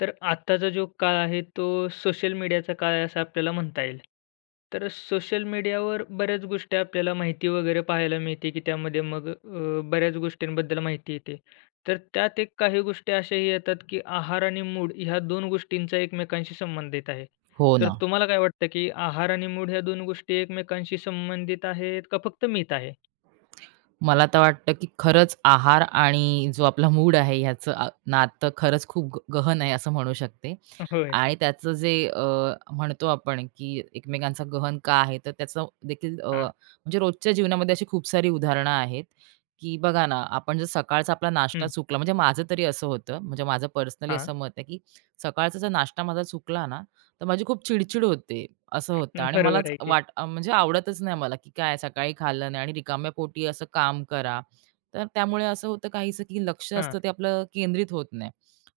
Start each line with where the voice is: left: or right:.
left: तर आत्ताचा जो काळ आहे तो सोशल मीडियाचा काळ आहे असं आपल्याला म्हणता येईल. तर सोशल मीडियावर बऱ्याच गोष्टी आपल्याला माहिती वगैरे पाहायला मिळते, की त्यामध्ये मग बऱ्याच गोष्टींबद्दल माहिती येते. तर त्यात एक काही गोष्टी अशाही येतात, की आहार आणि मूड ह्या 2 गोष्टींचा एकमेकांशी संबंधित आहे.
right: हो
left: तर
right: ना.
left: तुम्हाला काय वाटतं, की आहार आणि मूड ह्या 2 गोष्टी एकमेकांशी संबंधित आहेत का फक्त मीच आहे?
right: मला तर वाटतं, की खरंच आहार आणि जो आपला मूड आहे ह्याचं नातं खरंच खूप गहन आहे असं म्हणू शकते.
left: होय.
right: आणि त्याचं जे म्हणतो आपण, की एकमेकांचा गहन का आहे? तर त्याचं देखील
left: हां.
right: म्हणजे रोजच्या जीवनामध्ये अशी खूप सारी उदाहरणं आहेत, की बघा ना, आपण जर सकाळचा आपला नाश्ता
left: हं.
right: चुकला म्हणजे माझं तरी असं होतं, म्हणजे माझं पर्सनली
left: हां.
right: असं मत आहे, की सकाळचा जर नाश्ता माझा चुकला ना, तर माझी खूप चिड होते. असं होतं आणि
left: बरोबर
right: मलाच
left: आहे की.
right: म्हणजे आवडतच नाही मला, की काय सकाळी खाल्लं नाही आणि रिकाम्या पोटी असं काम करा. तर त्यामुळे असं होतं काहीसं, की लक्ष
left: हां.
right: असतं ते आपलं केंद्रित होत नाही.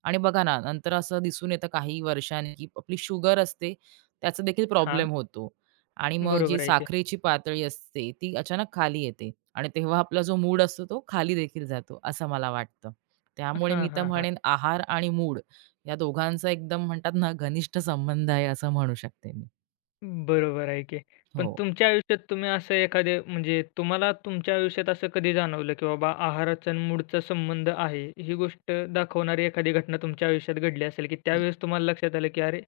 right: आणि बघा ना, नंतर असं दिसून येतं काही वर्षांनी, की आपली शुगर असते त्याचा देखील
left: हां.
right: प्रॉब्लेम होतो. आणि मग जी
left: बरोबर आहे की.
right: साखरेची पातळी असते ती अचानक खाली येते आणि तेव्हा आपला जो मूड असतो तो खाली देखील जातो, असं मला वाटतं. त्यामुळे
left: हां,
right: मी तर
left: हां, हां.
right: म्हणेन आहार आणि मूड या दोघांचा एकदम म्हणतात ना, घनिष्ठ संबंध आहे असं म्हणू शकते मी.
left: बरोबर आहे की. पण
right: हो.
left: तुमच्या आयुष्यात तुम्ही असं एखादे म्हणजे तुम्हाला तुमच्या आयुष्यात असं कधी जाणवलं, की बाबा आहाराचा आणि मूडचा संबंध आहे, ही गोष्ट दाखवणारी एखादी घटना तुमच्या आयुष्यात घडली असेल, की
right: न
left: त्यावेळेस तुम्हाला लक्षात आलं, की "अरे,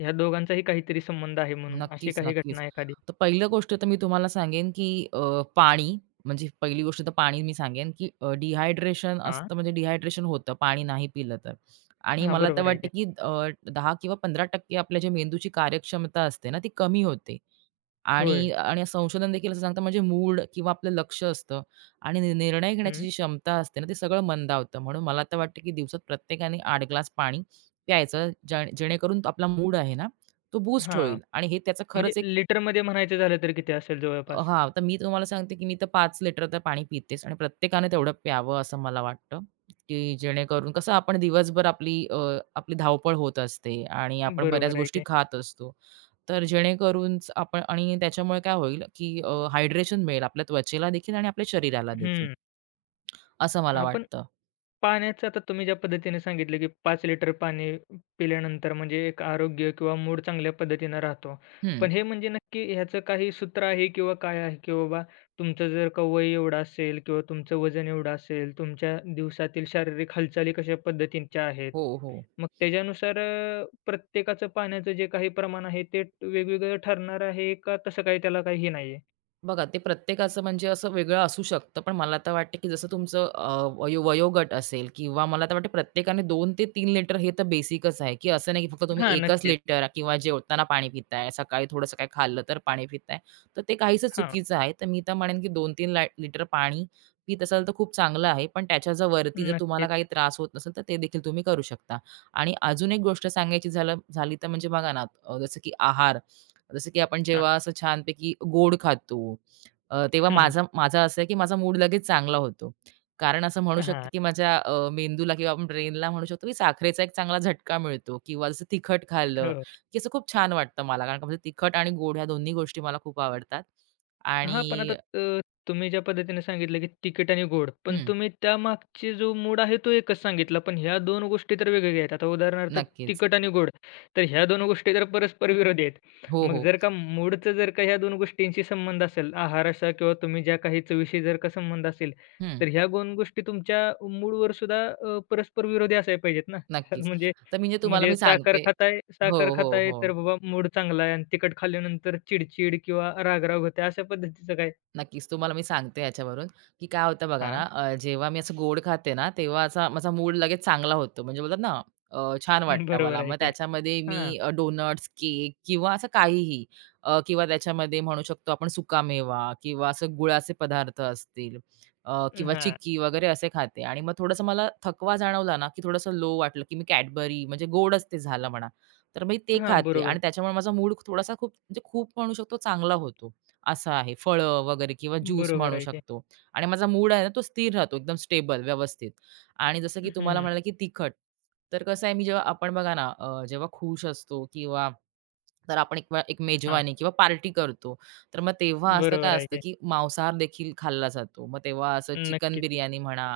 left: ह्या दोघांचाही काहीतरी संबंध आहे." म्हणून अशी
right: नक्कीच,
left: काही
right: नक्कीच.
left: घटना एखादी?
right: तर पहिलं गोष्ट तर मी तुम्हाला सांगेन, की अ, पाणी म्हणजे पहिली गोष्ट तर पाणी मी सांगेन, की डिहायड्रेशन
left: हां.
right: असतं म्हणजे डिहायड्रेशन होतं पाणी नाही पिलं तर. आणि
left: हां,
right: मला तर
left: बरोबर आहे
right: वाटतं,
left: की.
right: की 10 किंवा 15% आपल्या जे मेंदूची कार्यक्षमता असते ना, ती कमी होते.
left: होय.
right: आणि आणि संशोधन देखील असं सांगतं म्हणजे मूड किंवा आपलं लक्ष असतं आणि निर्णय घेण्याची
left: हं.
right: जी क्षमता असते ना, ते सगळं मंदावतं. म्हणून मला तर वाटतं, की दिवसात प्रत्येकाने 8 ग्लास पाणी प्यायचं. जेणेकरून तो आपला मूड आहे ना, तो बूस्ट
left: हां.
right: होईल आणि हे त्याचं
left: म्हणजे
right: खरंच एक
left: लिटरमध्ये म्हणायचं झालं तर किती असेल जवळपास?
right: हां, तर मी तुम्हाला सांगते, की मी तर पाच लिटर तर पाणी पितेच आणि प्रत्येकाने तेवढं प्यावं असं मला वाटतं, की जेणेकरून कसं आपण दिवसभर आपली धावपळ होत असते आणि आपण बऱ्याच
left: बरोबर आहे
right: गोष्टी
left: की.
right: खात असतो. तर जेणेकरून आपण आणि त्याच्यामुळे काय होईल, की हायड्रेशन मिळेल आपल्या त्वचेला देखील आणि आपल्या शरीराला देखील
left: हं.
right: असं मला
left: हां, पण
right: वाटतं.
left: पाण्याचं आता तुम्ही ज्या पद्धतीने सांगितलं, की 5 लिटर पाणी पिल्यानंतर म्हणजे एक आरोग्य किंवा मूड चांगल्या पद्धतीनं राहतो.
right: हं.
left: पण हे म्हणजे नक्की ह्याचं काही सूत्र आहे किंवा काय आहे, की बाबा तुमचं जर का वय एवढं असेल किंवा तुमचं वजन एवढं असेल, तुमच्या दिवसातील शारीरिक हालचाली कशा पद्धतींच्या आहेत.
right: हो, हो.
left: मग त्याच्यानुसार प्रत्येकाचं पाण्याचं जे काही प्रमाण आहे ते वेगवेगळं ठरणार आहे का तसं काही त्याला काही हे नाहीये?
right: बघा, ते प्रत्येकाचं म्हणजे असं वेगळं असू शकतं. पण मला तर वाटतं, की जसं तुमचं वयोगट असेल किंवा मला तर वाटतं प्रत्येकाने 2 ते 3 लिटर हे तर बेसिकच आहे, की असं नाही की फक्त तुम्ही
left: हां,
right: 1च
left: नक्कीच.
right: लिटर किंवा जेवताना पाणी पिताय, सकाळी थोडंसं काही खाल्लं तर पाणी पिताय. तर ते काहीसं
left: हां,
right: चुकीचं आहे. तर मी तर म्हणेन, की 2-3 लिटर पाणी पीत असाल तर खूप चांगलं आहे. पण त्याच्या जर वरती जर तुम्हाला काही
left: नक्कीच.
right: त्रास होत नसेल, तर ते देखील तुम्ही करू शकता. आणि अजून एक गोष्ट सांगायची झाली तर म्हणजे बघा ना, अ, जसं की आहार जसं की आपण
left: हां.
right: जेव्हा असं छानपैकी गोड खातो, तेव्हा
left: हं, हं.
right: माझा माझा असं आहे की माझा मूड लगेच चांगला होतो. कारण असं म्हणू शकतो
left: हां.
right: की माझ्या मेंदूला किंवा आपण ब्रेनला म्हणू शकतो की साखरेचा एक चांगला झटका मिळतो किंवा जसं तिखट खाल्लं,
left: हो.
right: की असं खूप छान वाटतं मला. कारण का म्हणजे तिखट आणि गोड ह्या दोन्ही गोष्टी मला खूप आवडतात.
left: हां, पण आता
right: आणि
left: तुम्ही ज्या पद्धतीने सांगितलं, की तिकीट आणि गोड. पण
right: हं,
left: तुम्ही त्यामागची जो मूड आहे तो एकच सांगितला. पण ह्या दोन गोष्टी तर वेगवेगळ्या आहेत. आता उदाहरणार्थ
right: नक्कीच.
left: तिखट आणि गोड. तर ह्या दोन गोष्टी तर परस्पर विरोधी आहेत.
right: हो,
left: मग
right: हो.
left: जर का मूडचं जर का ह्या 2 गोष्टींशी संबंध असेल, आहाराचा किंवा तुम्ही ज्या काही चवीशी जर का संबंध असेल,
right: हं,
left: तर ह्या 2 गोष्टी तुमच्या मूडवर सुद्धा परस्पर विरोधी असायला पाहिजेत ना. कारण
right: नक्कीच.
left: म्हणजे
right: तर म्हणजे तुम्हाला
left: म्हणजे
right: मी
left: साखर
right: सांगते
left: खाताय
right: हो,
left: साखर
right: हो,
left: खाताय,
right: हो.
left: तर बाबा मूड चांगला आहे आणि तिखट खाल्ल्यानंतर चिडचिड किंवा रागराग होते अशा पद्धतीचं काय?
right: नक्कीच. तुम्हाला मी सांगते याच्यावरून, की काय होतं बघा ना,
left: हां,
right: जेव्हा मी असं गोड खाते ना, तेव्हा असा माझा मूड लगेच चांगला होतो. म्हणजे बोलतात ना, अ, छान वाटतं
left: बरोबर
right: मला.
left: आहे
right: मग
left: की.
right: त्याच्यामध्ये मी
left: हां,
right: डोनट्स, केक किंवा असं काहीही किंवा त्याच्यामध्ये म्हणू शकतो आपण सुकामेवा किंवा असं गुळाचे पदार्थ असतील किंवा
left: हां,
right: चिक्की वगैरे असे खाते. आणि मग थोडंसं मला थकवा जाणवला ना, की थोडंसं लो वाटलं, की मी Cadbury म्हणजे गोडच ते झालं म्हणा. तर मी ते
left: हां,
right: खाते
left: बरोबर.
right: आणि त्याच्यामुळे माझा मूड थोडासा खूप म्हणजे खूप म्हणू शकतो चांगला होतो. असं आहे. फळं वगैरे किंवा ज्यूस
left: बरोबर
right: म्हणू
left: आहे की.
right: शकतो आणि माझा मूड आहे ना तो स्थिर राहतो एकदम स्टेबल, व्यवस्थित. आणि जसं की तुम्हाला
left: हं,
right: म्हणाले, की तिखट. तर कसं आहे, मी जेव्हा आपण बघा ना, जेव्हा खुश असतो किंवा तर आपण एक एक
left: हां,
right: मेजवानी किंवा पार्टी करतो. तर मग तेव्हा असं
left: बरोबर
right: काय
left: आहे
right: असतं,
left: की.
right: की मांसाहार देखील खाल्ला जातो. मग तेव्हा असं चिकन
left: नक्कीच.
right: बिर्याणी म्हणा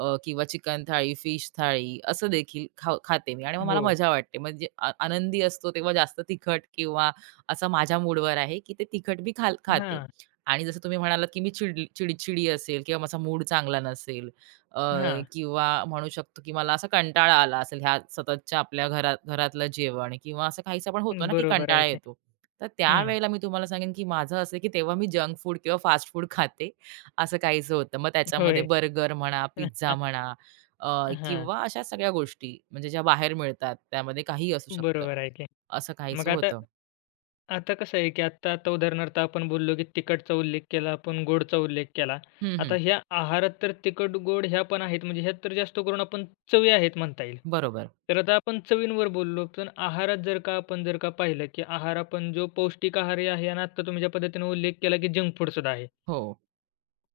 right: किंवा चिकन थाळी, फिश थाळी असं देखील खाऊ खाते मी आणि मग मला
left: हो.
right: मजा वाटते. म्हणजे आनंदी असतो तेव्हा जास्त तिखट किंवा असा माझ्या मूडवर आहे, की ते तिखट मी खाते.
left: हां,
right: आणि जसं तुम्ही म्हणालात, की मी चिडचिडी असेल किंवा माझा मूड चांगला नसेल अ,
left: हां,
right: किंवा म्हणू शकतो, की मला असा कंटाळा आला असेल ह्या सततच्या आपल्या घरात घरातलं जेवण किंवा असं काहीसं पण होतो ना, की
left: बरोबर आहे
right: कंटाळा
left: की.
right: येतो. तर
left: हं,
right: त्यावेळेला मी तुम्हाला सांगेन, की माझं असं आहे, की तेव्हा मी जंक फूड किंवा फास्ट फूड खाते, असं काहीसं होतं. मग त्याच्यामध्ये
left: होय.
right: बर्गर म्हणा, पिझ्झा म्हणा अ,
left: हां,
right: किंवा अशा सगळ्या गोष्टी म्हणजे ज्या बाहेर मिळतात, त्यामध्ये काहीही असू शकतं,
left: बरोबर आहे की.
right: असं
left: मग
right: काहीसं
left: आता
right: होतं.
left: आता कसं आहे, की आता उदाहरणार्थ आपण बोललो, की तिखटचा उल्लेख केला, आपण गोडचा उल्लेख केला.
right: हं,
left: आता
right: हं.
left: ह्या आहारात तर तिखट, गोड ह्या पण आहेत, म्हणजे ह्यात तर जास्त करून आपण चवी आहेत म्हणता येईल.
right: बरोबर.
left: तर आता आपण चवींवर बोललो, पण आहारात जर का आपण जर का पाहिलं, की आहार आपण जो पौष्टिक आहारही आहे आणि आत्ता तुम्ही ज्या पद्धतीने उल्लेख केला, की जंक फूडसुद्धा आहे.
right: हो.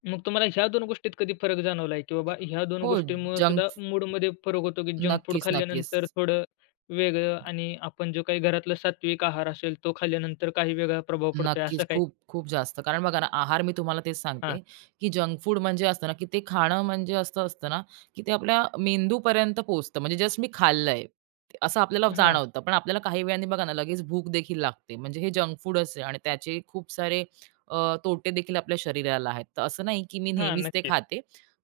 left: मग तुम्हाला ह्या 2 गोष्टीत कधी फरक जाणवला आहे, की बाबा ह्या 2
right: हो,
left: गोष्टींमुळे
right: जंक
left: सुद्धा मूडमध्ये फरक होतो, की जंक फूड
right: नक्कीच, नक्कीच.
left: खाल्ल्यानंतर थोडं वेगळं आणि आपण जो काही घरातला सात्विक आहार असेल, तो खाल्ल्यानंतर काही वेगळा प्रभाव पडतोय
right: नक्कीच.
left: असं काही?
right: खूप, खूप जास्त. कारण बघा ना, आहार मी तुम्हाला तेच
left: हां,
right: सांगते, की जंक फूड म्हणजे असतं ना, की ते खाणं म्हणजे असं असतं ना, की ते आपल्या मेंदूपर्यंत पोहोचतं. म्हणजे जस्ट मी खाल्लंय, ते असं आपल्याला
left: हां,
right: जाणवतं. पण आपल्याला काही वेळाने बघा ना, लगेच भूक देखील लागते. म्हणजे हे जंक फूडच आहे आणि त्याचे खूप सारे अ, तोटे देखील आपल्या शरीराला आहेत. तर असं नाही, की मी
left: हां,
right: नेहमीच ते
left: नक्कीच.
right: खाते.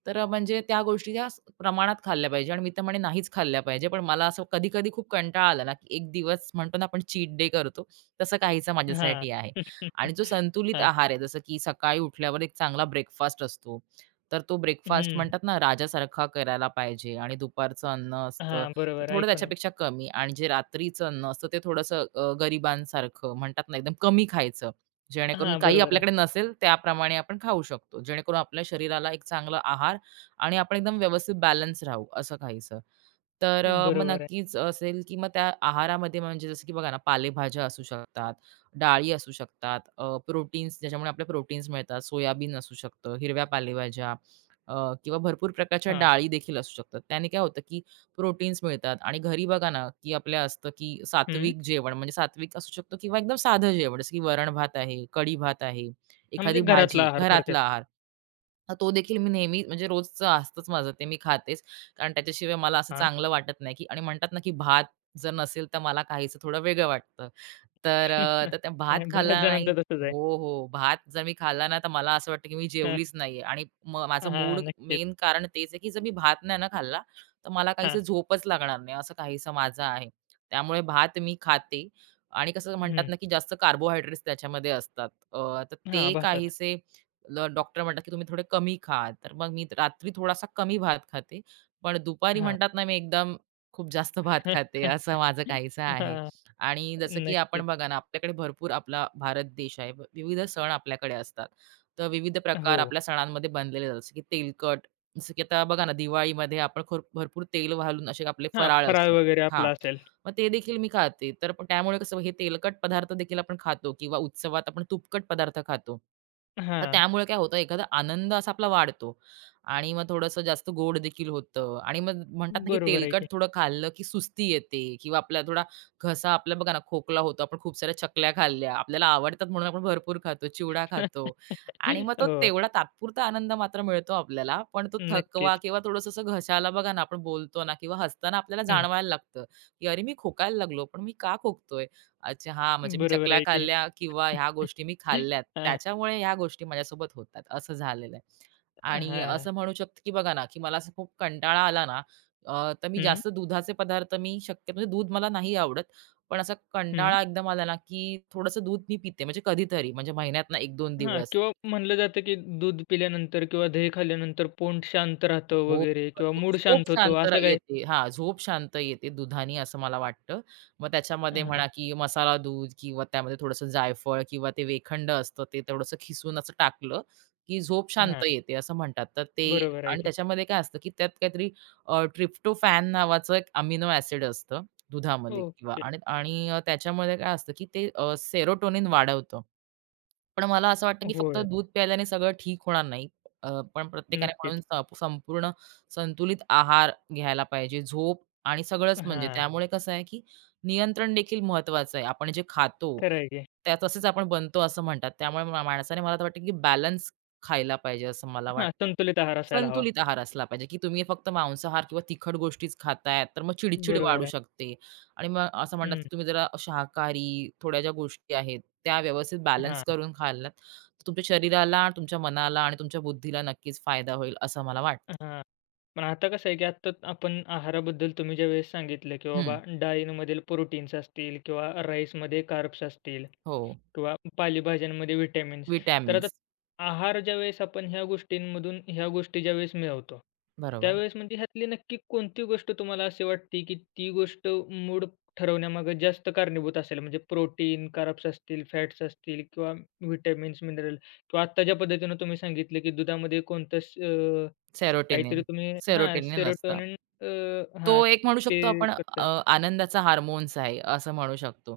right: तर म्हणजे त्या गोष्टी त्या प्रमाणात खाल्ल्या पाहिजे आणि मी तर म्हणे नाहीच खाल्ल्या पाहिजे. पण मला असं कधी-कधी खूप कंटाळा आला ना, की एक दिवस म्हणतो ना, आपण चीट डे करतो, तसं काहीसा
left: हां.
right: माझ्यासाठी आहे. आणि जो संतुलित
left: हां.
right: आहार आहे, जसं की सकाळी उठल्यावर एक चांगला ब्रेकफास्ट असतो. तर तो ब्रेकफास्ट
left: हं.
right: म्हणतात ना राजासारखा करायला पाहिजे आणि दुपारचं अन्न असतं
left: हां,
right: ते
left: बरोबर
right: थोडं
left: ऐकून आहे.
right: त्याच्यापेक्षा कमी आणि जे रात्रीचं अन्न असतं ते थोडंसं गरिबांसारखं म्हणतात ना एकदम कमी खायचं. जेणेकरून
left: हां,
right: काही
left: बरोबर आहे.
right: आपल्याकडे नसेल त्याप्रमाणे आपण खाऊ शकतो. जेणेकरून आपल्या शरीराला एक चांगला आहार आणि आपण एकदम व्यवस्थित बॅलन्स राहू असं खायचं. तर मग
left: बरोबर आहे.
right: नक्कीच असेल, की मग त्या आहारामध्ये म्हणजे जसं की बघा ना पालेभाज्या असू शकतात. डाळी असू शकतात, प्रोटीन्स ज्याच्यामुळे आपल्या प्रोटीन्स मिळतात, सोयाबीन असू शकतं, हिरव्या पालेभाज्या अ, किंवा भरपूर प्रकारच्या
left: हां.
right: डाळी देखील असू शकतात. त्याने काय होतं, की प्रोटीन्स मिळतात आणि घरी बघा ना, की आपल्या असतं, की
left: हं.
right: सात्विक जेवण म्हणजे सात्विक असू शकतं किंवा एकदम साधं जेवण, जसं की वरण-भात आहे, कढी-भात आहे,
left: हां, म्हणजे
right: एखादी
left: घरातला
right: भाजी,
left: आहार
right: घरातला
left: थोडक्यात.
right: आहार. तो देखील मी नेहमी म्हणजे रोजचं असतंच माझं ते मी खातेच. कारण त्याच्याशिवाय मला असं
left: हां.
right: चांगलं वाटत नाही, की आणि म्हणतात ना, की भात जर नसेल तर मला काहीसं थोडं वेगळं वाटतं. तर अ, तर त्या भात
left: नाही, बऱ्याच
right: खाल्ला नाही
left: जणांचं तसंच आहे.
right: हो, हो. भात जर मी खाल्ला ना, तर मला असं वाटतं, की मी
left: हां,
right: जेवलीच नाहीये आणि माझा
left: हां,
right: मूड मेन
left: नक्कीच.
right: कारण तेच आहे, की जर मी भात नाही ना खाल्ला, तर मला काहीसं
left: हां.
right: झोपच लागणार नाही, असं काहीसं माझं आहे. त्यामुळे भात मी खाते आणि कसं म्हणतात
left: हं.
right: ना, की जास्त कार्बोहायड्रेट्स त्याच्यामध्ये असतात. तर
left: हां,
right: ते
left: भातात.
right: काहीसे डॉक्टर म्हणतात, की तुम्ही थोडे कमी खा. तर मग मी रात्री थोडासा कमी भात खाते. पण दुपारी
left: हां.
right: म्हणतात ना, मी एकदम खूप जास्त भात खाते, असं माझं काहीसं आहे.
left: हां,
right: आणि जसं की
left: नक्कीच.
right: आपण बघा ना, आपल्याकडे भरपूर आपला भारत देश आहे. विविध सण आपल्याकडे असतात. तर विविध प्रकार
left: हो.
right: आपल्या सणांमध्ये बनलेले असतात. जसं की तेलकट, जसं की आता बघा ना, दिवाळीमध्ये आपण खूप भरपूर तेल घालून असे आपले
left: हां,
right: फराळ
left: फराळ
right: असतात.
left: वगैरे
right: हां.
left: आपला असेल.
right: मग ते देखील मी खाते. तर पण त्यामुळे कसं हे तेलकट पदार्थ देखील आपण खातो किंवा उत्सवात आपण तुपकट पदार्थ खातो. तर
left: हां,
right: त्यामुळे काय होतं एखादा आनंद असा आपला वाढतो आणि मग थोडंसं जास्त गोड देखील होतं आणि मग म्हणतात ना, की
left: बरोबर आहे
right: तेलकट
left: की.
right: थोडं खाल्लं, की सुस्ती येते किंवा आपला थोडा घसा आपला बघा ना, खोकला होतो. आपण खूप साऱ्या चकल्या खाल्ल्या, आपल्याला आवडतात म्हणून आपण भरपूर खातो, चिवडा खातो आणि मग तो
left: हो,
right: तेवढा तात्पुरता आनंद मात्र मिळतो आपल्याला. पण तो थकवा
left: नक्कीच.
right: किंवा थोडंसं असं घशाला बघा ना, आपण बोलतो ना किंवा हसताना आपल्याला
left: हं,
right: जाणवायला लागतं. की "अरे, मी खोकायला लागलो, पण मी का खोकतोय? अच्छा, हां, म्हणजे मी
left: बरोबर
right: चकल्या
left: आहे की.
right: खाल्ल्या किंवा ह्या गोष्टी मी खाल्ल्यात,
left: हां,
right: त्याच्यामुळे ह्या गोष्टी माझ्यासोबत होतात," असं झालेलं आहे. आणि
left: हां.
right: असं म्हणू शकतो की बघा ना, की मला असं खूप कंटाळा आला ना, तर मी
left: हं,
right: जास्त दुधाचे पदार्थ मी शक्यतो म्हणजे दूध मला नाही आवडत, पण असा
left: हं.
right: कंटाळा एकदम आला ना, की थोडंसं दूध मी पिते, म्हणजे कधीतरी, म्हणजे महिन्यातनं 1-2
left: हां,
right: दिवस.
left: किंवा म्हणलं जातं की दूध पिल्यानंतर किंवा दही खाल्ल्यानंतर पोट शांत राहतं
right: हो,
left: वगैरे किंवा
right: भरपूर
left: मूड
right: झोप
left: शांत होतो
right: शांत
left: असं काही?
right: येते. हां, झोप शांत येते दुधानी असं मला वाटतं. मग त्याच्यामध्ये
left: हां,
right: म्हणा, की मसाला दूध किंवा त्यामध्ये थोडंसं जायफळ किंवा ते वेखंड असतं ते थोडंसं खिसून असं टाकलं, की झोप शांत
left: हां.
right: येते असं म्हणतात. तर ते
left: बरोबर आहे
right: आणि
left: की.
right: त्याच्यामध्ये काय असतं, की त्यात काहीतरी ट्रिप्टोफॅन नावाचं एक अमिनो ॲसिड असतं दुधामध्ये किंवा
left: ओके.
right: आणि आणि अ, त्याच्यामध्ये काय असतं, की ते सेरोटोनिन वाढवतं. पण मला असं वाटतं, की फक्त
left: होय,
right: दूध प्यायल्याने सगळं ठीक होणार नाही. पण प्रत्येकाने म्हणून
left: नक्कीच.
right: संपूर्ण संतुलित आहार घ्यायला पाहिजे. झोप आणि सगळंच म्हणजे
left: हां,
right: त्यामुळे कसं आहे, की नियंत्रण देखील महत्त्वाचं आहे. आपण जे खातो,
left: खरं आहे की.
right: त्या तसेच आपण बनतो असं म्हणतात. त्यामुळे माणसाने मला तर वाटतं, की बॅलन्स खायला पाहिजे असं मला
left: हां,
right: वाटतं.
left: संतुलित आहार असायला हवा.
right: संतुलित आहार असला पाहिजे, की तुम्ही फक्त मांसाहार किंवा तिखट गोष्टीच खाताय, तर मग चिड
left: बरोबर
right: वाढू
left: आहे.
right: शकते. आणि मग असं म्हणतात
left: हं,
right: की तुम्ही जरा शाकाहारी थोड्या ज्या गोष्टी आहेत त्या व्यवस्थित बॅलन्स
left: हां.
right: करून खाल्लात, तर तुमच्या शरीराला, तुमच्या मनाला आणि तुमच्या बुद्धीला नक्कीच फायदा होईल असं मला वाटतं.
left: हां. पण आता कसं आहे, की आत्ता आपण आहाराबद्दल तुम्ही ज्यावेळेस सांगितलं, की
right: हं.
left: बाबा डाळींमधील प्रोटीन्स असतील किंवा राईसमध्ये कार्ब्स असतील
right: हो.
left: किंवा पालेभाज्यांमध्ये व्हिटॅमिन्स. तर आता
right: विटॅमिन्स.
left: आहार ज्यावेळेस आपण ह्या गोष्टींमधून ह्या गोष्टी ज्यावेळेस मिळवतो,
right: बरोबर.
left: त्यावेळेस म्हणजे ह्यातली नक्की कोणती गोष्ट तुम्हाला अशी वाटते, की ती गोष्ट मूड ठरवण्यामागे जास्त कारणीभूत असेल? म्हणजे प्रोटीन, कार्ब्स असतील, फॅट्स असतील किंवा व्हिटॅमिन्स, मिनरल किंवा आत्ता ज्या पद्धतीनं तुम्ही सांगितलं, की दुधामध्ये कोणतं
right: सेरोटोनिन.
left: काहीतरी तुम्ही हां,
right: सेरोटोनिन असतं.
left: सेरोटोनिन अ, हां,
right: तो एक म्हणू
left: ते
right: शकतो आपण
left: करता.
right: आनंदाचा हार्मोन्स आहे असं म्हणू शकतो,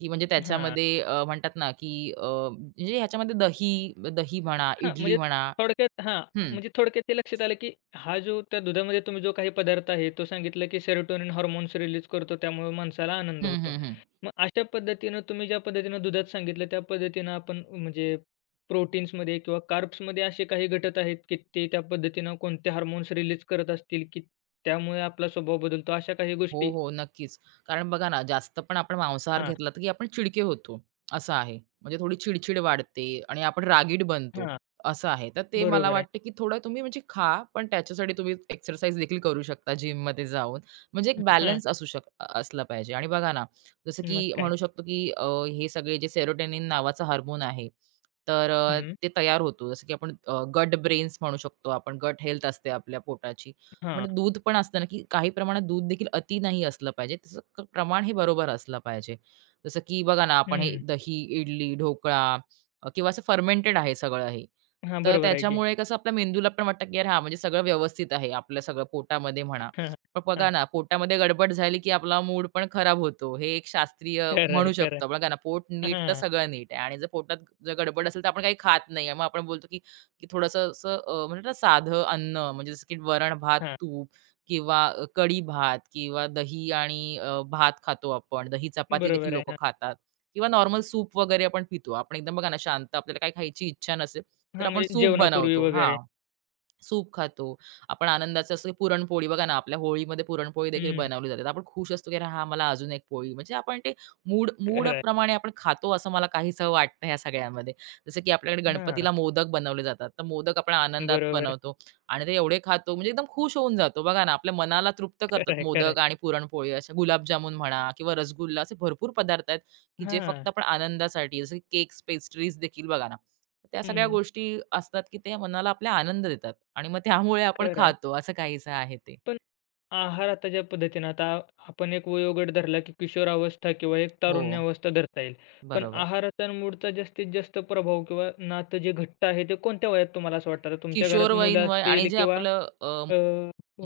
right: की म्हणजे
left: हां,
right: त्याच्यामध्ये म्हणतात ना, की म्हणजे ह्याच्यामध्ये दही दही म्हणा,
left: हां,
right: इडली
left: म्हणजे
right: म्हणा.
left: थोडक्यात हां,
right: हं.
left: म्हणजे थोडक्यात ते लक्षात आलं, की हा जो त्या दुधामध्ये तुम्ही जो काही पदार्थ आहे, तो सांगितला, की सेरोटोनिन हार्मोन्स रिलीज करतो, त्यामुळे माणसाला आनंद
right: हं,
left: होतो.
right: हं, हं.
left: मग अशा पद्धतीनं तुम्ही ज्या पद्धतीनं दुधात सांगितलं, त्या पद्धतीनं आपण म्हणजे प्रोटीन्समध्ये किंवा कार्ब्समध्ये असे काही घटक आहेत, की ते त्या पद्धतीनं कोणते हार्मोन्स रिलीज करत असतील, की त्यामुळे आपला स्वभाव बदलतो, अशा काही
right: हो,
left: गोष्टी
right: हो. नक्कीच. कारण बघा ना, जास्त पण आपण मांसाहार
left: हां,
right: घेतला तर की आपण चिडके होतो, असं आहे. म्हणजे थोडी चिडचिड वाढते आणि आपण रागीट बनतो,
left: हां,
right: असं आहे. तर ते मला
left: बरोबर आहे.
right: वाटतं की थोडं तुम्ही म्हणजे खा, पण त्याच्यासाठी तुम्ही एक्सरसाइज देखील करू शकता जिममध्ये जाऊन. म्हणजे एक बॅलन्स असला पाहिजे. आणि बघा ना, जसं
left: मग
right: की
left: काय.
right: म्हणू शकतो की हे सगळे जे सेरोटोनिन नावाचं हार्मोन आहे, तर
left: हं.
right: ते तयार होतो. जसं की आपण गट ब्रेन्स म्हणू शकतो आपण. गट हेल्थ असते आपल्या पोटाची.
left: हां.
right: म्हणजे दूध पण असतं ना, की काही प्रमाणात दूध देखील अति नाही असलं पाहिजे. त्याचं प्रमाण हे बरोबर असलं पाहिजे. जसं की बघा ना, आपण हे
left: हं.
right: दही, इडली, ढोकळा किंवा असं फर्मेंटेड आहे सगळं हे.
left: हां,
right: तर
left: बरोबर आहे की.
right: त्याच्यामुळे कसं आपल्या मेंदूला पण वाटतं, की "अरे हां, म्हणजे सगळं व्यवस्थित आहे आपलं सगळं पोटामध्ये म्हणा."
left: हां,
right: पण बघा
left: हां.
right: ना, पोटामध्ये गडबड झाली, की आपला मूड पण खराब होतो. हे एक शास्त्रीय
left: खरं आहे,
right: म्हणू
left: खरं
right: शकतो. बघा ना, पोट
left: आहे.
right: नीट तर
left: हां,
right: सगळं नीट आहे आणि जर पोटात जर गडबड असेल, तर आपण काही खात नाही. मग आपण बोलतो, की की थोडंसं असं म्हणतात ना साधं अन्न म्हणजे जसं की वरण भात
left: हां.
right: तूप किंवा कढी भात किंवा दही आणि भात खातो आपण. दही चपाती देखील
left: बरोबर आहे.
right: लोकं
left: हां.
right: खातात किंवा नॉर्मल सूप वगैरे आपण पितो. आपण एकदम बघा ना शांत आपल्याला काही खायची इच्छा नसेल, तर
left: हां,
right: आपण
left: म्हणजे
right: सूप
left: जेवणापूर्वी
right: बनवतो.
left: वगैरे.
right: हां. सूप खातो. आपण आनंदाचं असं पुरणपोळी बघा ना, आपल्या होळीमध्ये पुरणपोळी देखील
left: हं.
right: बनवली जाते. आपण खुश असतो, की "अरे हां, मला अजून एक पोळी." म्हणजे आपण ते
left: खरं आहे.
right: मूडप्रमाणे आपण खातो असं मला काहीसं वाटतं ह्या सगळ्यामध्ये. जसं की आपल्याकडे
left: हां.
right: गणपतीला मोदक बनवले जातात. तर मोदक आपण आनंदात
left: बरोबर आहे.
right: बनवतो आणि ते एवढे खातो म्हणजे एकदम खुश होऊन जातो. बघा ना, आपल्या मनाला तृप्त
left: खरं
right: करतात
left: आहे, खरं
right: मोदक
left: आहे.
right: आणि पुरणपोळी अशा गुलाबजामुन म्हणा किंवा रसगुल्ला असे भरपूर पदार्थ आहेत, की जे
left: हां.
right: फक्त आपण आनंदासाठी जसं केक्स, पेस्ट्रीज देखील बघा ना. त्या सगळ्या
left: हं.
right: गोष्टी असतात, की ते मनाला आपल्या आनंद देतात आणि मग त्यामुळे आपण
left: खरं आहे.
right: खातो असं काहीसं आहे ते.
left: पण आहार आता ज्या पद्धतीनं आता आपण एक वयोगट धरला, की किशोर अवस्था किंवा एक तारुण्य
right: हो,
left: अवस्था धरता येईल. पण
right: बरोबर.
left: आहाराचा आणि मूडचा जास्तीत जास्त प्रभाव किंवा नातं जे घट्ट आहे, ते कोणत्या वयात तुम्हाला असं वाटतं? आता तुमच्या घरात
right: किशोरवयीन
left: मुलं
right: वय आणि
left: असतील
right: जे
left: किंवा
right: आपलं
left: अ,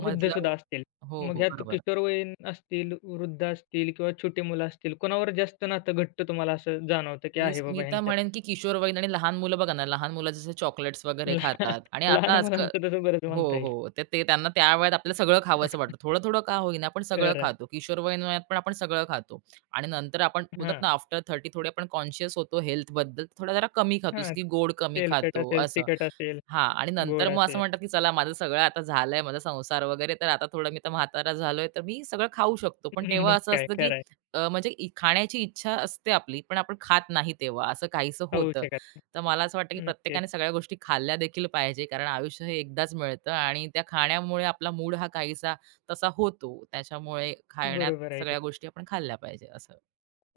right: मधलं
left: असतील.
right: हो,
left: मग
right: हो,
left: ह्यात
right: बरोबर.
left: किशोरवयीन असतील, वृद्ध असतील किंवा छोटी मुलं असतील. कोणावर जास्त नातं घट्ट तुम्हाला असं जाणवतं, की आहे
right: मी
left: बाबा
right: तर
left: ह्यांच्यात?
right: म्हणेन, की किशोरवयीन आणि लहान मुलं बघा ना, लहान मुलं जसे चॉकलेट्स वगैरे खातात आणि
left: लहान
right: आता आजकाल
left: मुलांचं तसं बरंच
right: हो,
left: म्हणता येईल.
right: हो. तर ते त्यांना त्या वयात आपल्याला सगळं खावंसं वाटतं. थोडं-थोडं का होईना, पण सगळं
left: खरं आहे.
right: खातो. किशोरवयीन वयात पण आपण सगळं खातो आणि नंतर आपण बोलतात
left: हां,
right: ना, आफ्टर 30 थोडे आपण कॉन्शियस होतो हेल्थबद्दल. थोडा जरा कमी खातो,
left: हां.
right: जसं की गोड कमी
left: तेलकट
right: खातो
left: असेल,
right: असं.
left: तिखट असेल.
right: हां. आणि नंतर
left: गोड
right: मग असं
left: असेल.
right: म्हणतात, की चला माझं सगळं आता झालंय, माझा संसार वगैरे, तर आता थोडं मी तर म्हातारा झालोय, तर मी सगळं खाऊ शकतो. पण तेव्हा
left: मग
right: असं
left: काय,
right: असतं, की
left: खरं आहे.
right: म्हणजे खाण्याची इच्छा असते आपली, पण आपण खात नाही तेव्हा, असं काहीसं
left: होऊ
right: होतं.
left: शकत
right: तर मला असं वाटतं, की
left: नाही.
right: प्रत्येकाने
left: नक्कीच.
right: सगळ्या गोष्टी खाल्ल्या देखील पाहिजे, कारण आयुष्य हे एकदाच मिळतं आणि त्या खाण्यामुळे आपला मूड हा काहीसा तसा होतो. त्याच्यामुळे खाण्यात
left: बरोबर आहे की.
right: सगळ्या गोष्टी आपण खाल्ल्या पाहिजे असं.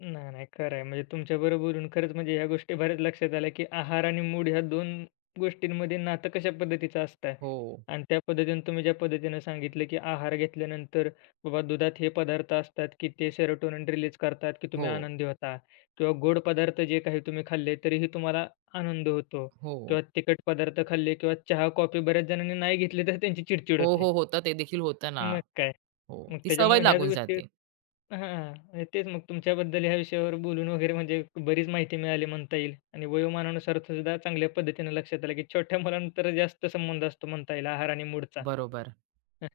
left: नाही, नाही, खरं आहे. म्हणजे तुमच्याबरोबर बोलून खरंच म्हणजे ह्या गोष्टी बऱ्याच लक्षात आल्या, की आहार आणि मूड ह्या दोन गोष्टींमध्ये नातं कशा पद्धतीचं असतं
right: हो,
left: आणि त्या पद्धतीने तुम्ही ज्या पद्धतीनं सांगितलं, की आहार घेतल्यानंतर बाबा दुधात हे पदार्थ असतात, की ते सेरोटोनिन रिलीज करतात, की
right: हो,
left: तुम्ही आनंदी होता किंवा गोड पदार्थ जे काही तुम्ही खाल्ले तरीही तुम्हाला आनंद होतो
right: हो.
left: किंवा तिखट पदार्थ खाल्ले किंवा चहा, कॉफी बऱ्याच जणांनी नाही घेतले तर त्यांची चिड
right: हो,
left: होते.
right: हो. होतं ते देखील होतं ना.
left: मग काय.
right: हो.
left: मग
right: ती सवय
left: त्याच्यामुळे ह्याच
right: लागून
left: गोष्टी
right: जाते.
left: हां. तेच मग तुमच्याबद्दल ह्या विषयावर बोलून वगैरे म्हणजे बरीच माहिती मिळाली म्हणता येईल आणि वयोमानानुसार सुद्धा चांगल्या पद्धतीने लक्षात आलं, की छोट्या मुलांना तर जास्त संबंध असतो म्हणता येईल आहार आणि मूडचा.
right: बरोबर.
left: हं,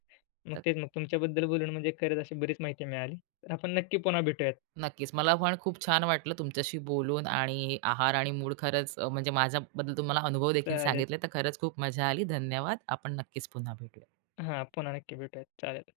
left: मग
right: तर
left: तेच मग तुमच्याबद्दल बोलून म्हणजे खरंच अशी बरीच माहिती मिळाली. तर आपण नक्की पुन्हा भेटूयात.
right: नक्कीच. मला पण खूप छान वाटलं तुमच्याशी बोलून आणि आहार आणि मूड खरंच म्हणजे माझ्याबद्दल तुम्हाला अनुभव देखील
left: चालेल.
right: सांगितले, तर खरंच खूप मजा आली. धन्यवाद. आपण नक्कीच पुन्हा भेटूया.
left: हां, पुन्हा नक्की भेटूयात. चालेल.